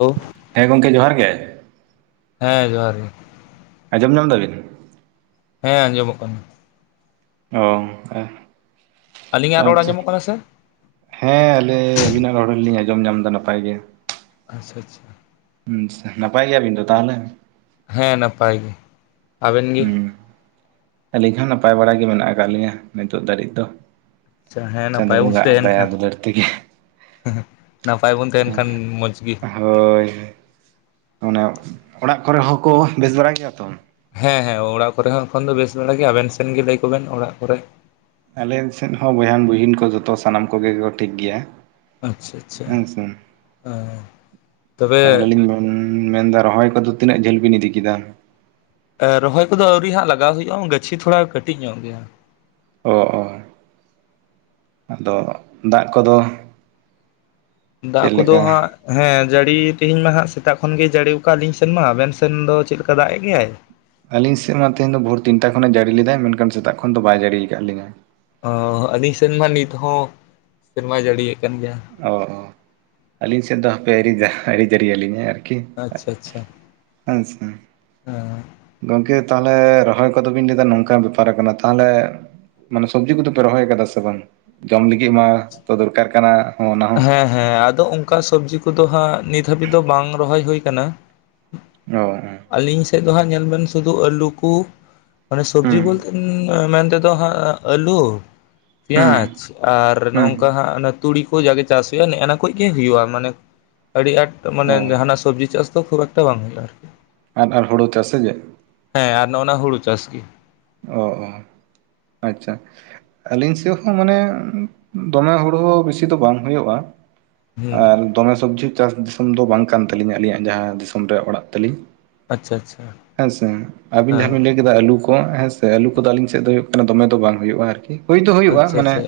ᱳ᱾ ᱦᱮᱸ ᱜᱚᱝᱠᱮ ᱡᱚᱦᱟᱨ ᱜᱮ᱾ ᱦᱮᱸ ᱡᱚᱦᱟᱨ ᱜᱮ᱾ ᱟᱸᱡᱚᱢ ᱧᱟᱢ ᱫᱟᱵᱤᱱ? ᱦᱮᱸ ᱟᱸᱡᱚᱢᱚᱜ ᱠᱟᱱᱟ᱾ ᱚ, ᱜᱚᱝᱠᱮ᱾ ᱟᱹᱞᱤᱧᱟᱜ ᱨᱚᱲ ᱟᱸᱡᱚᱢᱚᱜ ᱠᱟᱱᱟ ᱥᱮ? ᱦᱮᱸ ᱟᱞᱮ ᱟᱹᱵᱤᱱᱟᱜ ᱨᱚᱲ ᱦᱚᱞᱤᱧ ᱟᱸᱡᱚᱢ ᱧᱟᱢ ᱫᱟ ᱱᱟᱯᱟᱭ ᱜᱮ ᱾ ᱟᱪᱪᱷᱟ ᱟᱪᱪᱷᱟ᱾ ᱱᱟᱯᱟᱭ ᱜᱮᱭᱟᱵᱤᱱ ᱫᱚ ᱛᱟᱦᱚᱞᱮ? ᱦᱮᱸ ᱱᱟᱯᱟᱭ ᱜᱮ ᱾ ᱟᱵᱮᱱ ᱜᱮ? ᱦᱩᱸ ᱟᱹᱞᱤᱧ ᱦᱚᱸ ᱱᱟᱯᱟᱭ ᱵᱟᱲᱟ ᱜᱮ ᱢᱮᱱᱟᱜ ᱟᱠᱟᱫ ᱞᱤᱧᱟᱹ ᱱᱤᱛᱚᱜ ᱫᱷᱟᱹᱨᱤᱡ ᱫᱚ᱾ ᱟᱪᱪᱷᱟ ᱦᱮᱸ ᱪᱟᱸᱫᱳ ᱱᱟᱯᱟᱭ ᱵᱚᱱ ᱵᱚᱸᱜᱟᱦᱟᱜ ᱛᱟᱦᱮᱱ ᱫᱟᱭᱟ ᱠᱷᱟᱱ ᱫᱩᱞᱟᱹᱲ ᱛᱮᱜᱮ᱾ ᱱᱟᱯᱟᱭ ᱵᱚᱱ ᱛᱟᱦᱮᱱ ᱠᱷᱟᱱ ᱢᱚᱡᱽ ᱜᱮ ᱦᱳᱭ ᱚᱱᱮ ᱚᱲᱟᱜ ᱠᱚᱨᱮ ᱦᱚᱸᱠᱚ ᱵᱮᱥ ᱵᱟᱲᱟᱭ ᱜᱮᱭᱟ ᱛᱚ? ᱦᱮᱸ ᱦᱮᱸ ᱚᱲᱟᱜ ᱠᱚᱨᱮ ᱦᱚᱸ ᱮᱠᱷᱚᱱ ᱫᱚ ᱵᱮᱥ ᱵᱟᱲᱟ ᱜᱮ, ᱟᱵᱮᱱ ᱥᱮᱱ ᱜᱮ ᱞᱟᱹᱭ ᱠᱚᱵᱮᱱ ᱚᱲᱟᱜ ᱠᱚᱨᱮ? ᱟᱞᱮ ᱥᱮᱫ ᱦᱚᱸ ᱵᱚᱭᱦᱟᱱ ᱵᱩᱦᱤᱱ ᱠᱚ ᱡᱚᱛᱚ ᱥᱟᱱᱟᱢ ᱠᱚᱜᱮ ᱠᱚ ᱴᱷᱤᱠ ᱜᱮᱭᱟ᱾ ᱟᱪᱷᱟ ᱟᱪᱷᱟ, ᱦᱮᱸ ᱥᱮ ᱛᱚᱵᱮ ᱢᱮᱱ ᱮᱫᱟ ᱨᱚᱦᱚᱭ ᱠᱚᱫᱚ ᱛᱤᱱᱟᱹᱜ ᱡᱷᱟᱹᱞ ᱵᱤᱱ ᱤᱫᱤ ᱠᱮᱫᱟ? ᱮ ᱨᱚᱦᱚᱭ ᱠᱚᱫᱚ ᱟᱹᱣᱨᱤ ᱦᱟᱸᱜ ᱞᱟᱜᱟᱣ ᱦᱩᱭᱩᱜᱼᱟ ᱜᱟᱪᱷᱤ ᱛᱷᱚᱲᱟ ᱠᱟᱹᱴᱤᱡ ᱧᱚᱜ ᱜᱮᱭᱟ᱾ ᱚ ᱚ ᱟᱫᱚ ᱫᱟᱜ ᱠᱚᱫᱚ? ᱫᱟᱜ ᱪᱮᱫ ᱠᱚᱫᱚ ᱞᱮᱠᱟ? ᱦᱟᱸᱜ ᱦᱮᱸ ᱡᱟᱹᱲᱤ ᱛᱮᱦᱮᱧ ᱢᱟ ᱦᱟᱜ ᱥᱮᱛᱟᱜ ᱠᱷᱚᱱ ᱜᱮ ᱡᱟᱹᱲᱤ ᱣᱟᱠᱟᱫ ᱟᱞᱤᱧ ᱥᱮᱱ ᱢᱟ ᱟᱵᱮᱱ ᱥᱮᱱ ᱫᱚ ᱪᱮᱫ ᱞᱮᱠᱟ ᱫᱟᱜ ᱮᱫ ᱜᱮᱭᱟᱭ? ᱟᱹᱞᱤᱧ ᱥᱮᱫ ᱢᱟ ᱛᱮᱦᱮᱧ ᱟᱷᱚᱨ ᱛᱤᱱᱴᱟ ᱠᱷᱚᱮ ᱡᱟᱹᱲᱤ ᱞᱮᱫᱟ ᱢᱮᱱᱠᱷᱟᱱ ᱥᱮᱛᱟᱜ ᱠᱷᱚᱱ ᱫᱚ ᱵᱟᱭ ᱡᱟᱹᱲᱤ ᱟᱠᱟᱫ ᱞᱤᱧᱟᱹ᱾ ᱚ ᱦᱚ ᱟᱹᱞᱤᱧ ᱥᱮᱱ ᱢᱟ ᱱᱤᱛ ᱦᱚᱸ ᱥᱮᱨᱢᱟ ᱡᱟᱹᱲᱤᱭᱮᱫ ᱠᱟᱱ ᱜᱮᱭᱟ᱾ ᱚᱦᱚ ᱟᱹᱞᱤᱧ ᱥᱮᱫ ᱫᱚ ᱦᱟᱯᱮ ᱟᱹᱨᱤ ᱡᱟ ᱡᱟᱹᱲᱤ ᱟᱹᱞᱤᱧᱟ ᱟᱨ ᱟᱪᱪᱷᱟ ᱟᱪᱪᱷᱟ ᱦᱮᱸ ᱜᱚᱝᱠᱮ ᱛᱟᱦᱚᱞᱮ ᱨᱚᱦᱚᱭ ᱠᱚᱫᱚᱵᱤᱱ ᱞᱟᱹᱭᱫᱟ ᱱᱚᱝᱠᱟ ᱵᱮᱯᱟᱨ ᱠᱟᱱᱟ ᱛᱟᱦᱚᱞᱮ ᱢᱟᱱᱮ ᱥᱚᱵᱽᱡᱤ ᱠᱚᱫᱚ ᱯᱮ ᱨᱚᱦᱚᱭ ᱠᱟᱫᱟ ᱥᱮ ᱵᱟᱝ ᱜᱟᱢ ᱞᱤᱜᱤᱫ ᱢᱟ ᱛᱚ ᱫᱚᱨᱠᱟᱨ ᱠᱟᱱᱟ ᱚᱱᱟ ᱦᱚᱸ ᱾ ᱦᱮᱸ ᱦᱮᱸ ᱟᱫᱚ ᱚᱝᱠᱟ ᱥᱚᱵᱽᱡᱤ ᱠᱚᱫᱚ ᱦᱟᱸᱜ ᱱᱤᱛ ᱦᱟᱹᱵᱤᱡ ᱫᱚ ᱵᱟᱝ ᱨᱚᱦᱚᱭ ᱦᱳᱭ ᱠᱟᱱᱟ᱾ ᱚ, ᱟᱹᱞᱤᱧ ᱥᱮᱫ ᱫᱚ ᱦᱟᱸᱜ ᱧᱮᱞ ᱵᱮᱱ ᱥᱩᱫᱷᱩ ᱟᱹᱞᱩ ᱠᱩ ᱢᱟᱱᱮ ᱥᱚᱵᱽᱡᱤ ᱦᱩᱸ ᱵᱚᱞᱛᱮ ᱢᱮᱱ ᱛᱮᱫᱚ ᱦᱟᱸᱜ ᱟᱹᱞᱩ ᱦᱩᱸ ᱯᱮᱸᱭᱟᱡᱽ ᱟᱨ ᱦᱩᱸ ᱱᱚᱝᱠᱟ ᱦᱟᱸᱜ ᱟᱱᱮ ᱛᱩᱲᱤ ᱠᱚ ᱡᱟᱜᱮ ᱪᱟᱥ ᱦᱩᱭᱩᱜᱼᱟ ᱱᱮᱜᱼᱱᱟ ᱠᱚᱡ ᱜᱮ ᱦᱩᱭᱩᱜᱼᱟ ᱢᱟᱱᱮ ᱟᱹᱰᱤ ᱟᱸᱴ, ᱚ ᱢᱟᱱᱮ ᱡᱟᱦᱟᱱᱟ ᱥᱚᱵᱽᱡᱤ ᱪᱟᱥ ᱛᱚ ᱠᱷᱩᱵ ᱮᱠᱴᱟ ᱵᱟᱝ ᱦᱳᱭᱳᱜ-ᱟ ᱟᱨᱠᱤ᱾ ᱟᱨ ᱟᱨ ᱦᱳᱲᱤ ᱪᱟᱥ ᱥᱮ ᱪᱮᱫ? ᱦᱮᱸ ᱟᱨ ᱱᱚᱜ-ᱚ ᱱᱟ ᱦᱩᱲᱩ ᱪᱟᱥ ᱜᱮ᱾ ᱚᱻ ᱟᱪᱪᱷᱟ᱾ ᱟᱹᱞᱤᱧ ᱥᱮᱫ ᱦᱚᱸ ᱢᱟᱱᱮ ᱫᱚᱢᱮ ᱦᱳᱲᱳ ᱵᱮᱥᱤ ᱫᱚ ᱵᱟᱝ ᱦᱳᱭᱳᱜᱼᱟ᱾ ᱦᱩᱸ ᱟᱨ ᱫᱚᱢᱮ ᱥᱚᱵᱽᱡᱤ ᱪᱟᱥ ᱫᱤᱥᱚᱢ ᱫᱚ ᱵᱟᱝ ᱠᱟᱱ ᱛᱟᱹᱞᱤᱧᱟ ᱟᱹᱞᱤᱧᱟᱜ ᱡᱟᱦᱟᱸ ᱫᱤᱥᱚᱢ ᱨᱮ ᱚᱲᱟᱜ ᱛᱟᱹᱞᱤᱧ᱾ ᱟᱪᱪᱷᱟ ᱟᱪᱪᱷᱟ ᱦᱮᱸ ᱥᱮ ᱟᱹᱵᱤᱱ ᱡᱟᱦᱟᱸ ᱵᱤᱱ ᱞᱟᱹᱭ- ᱠᱤᱫᱟ ᱟᱹᱞᱩ ᱠᱚ ᱦᱮᱸ ᱥᱮ ᱟᱹᱞᱩ ᱠᱚᱫᱚ ᱟᱹᱞᱤᱧ ᱥᱮᱫ ᱫᱚ ᱦᱩᱭᱩᱜ ᱠᱟᱱᱟ ᱫᱚᱢᱮ ᱫᱚ ᱵᱟᱝ ᱦᱩᱭᱩᱜᱼᱟ, ᱟᱨᱠᱤ ᱦᱩᱭ ᱫᱚ ᱦᱩᱭᱩᱜᱼᱟ ᱟᱪᱪᱷᱟ ᱢᱟᱱᱮ, ᱟᱪᱪᱷᱟ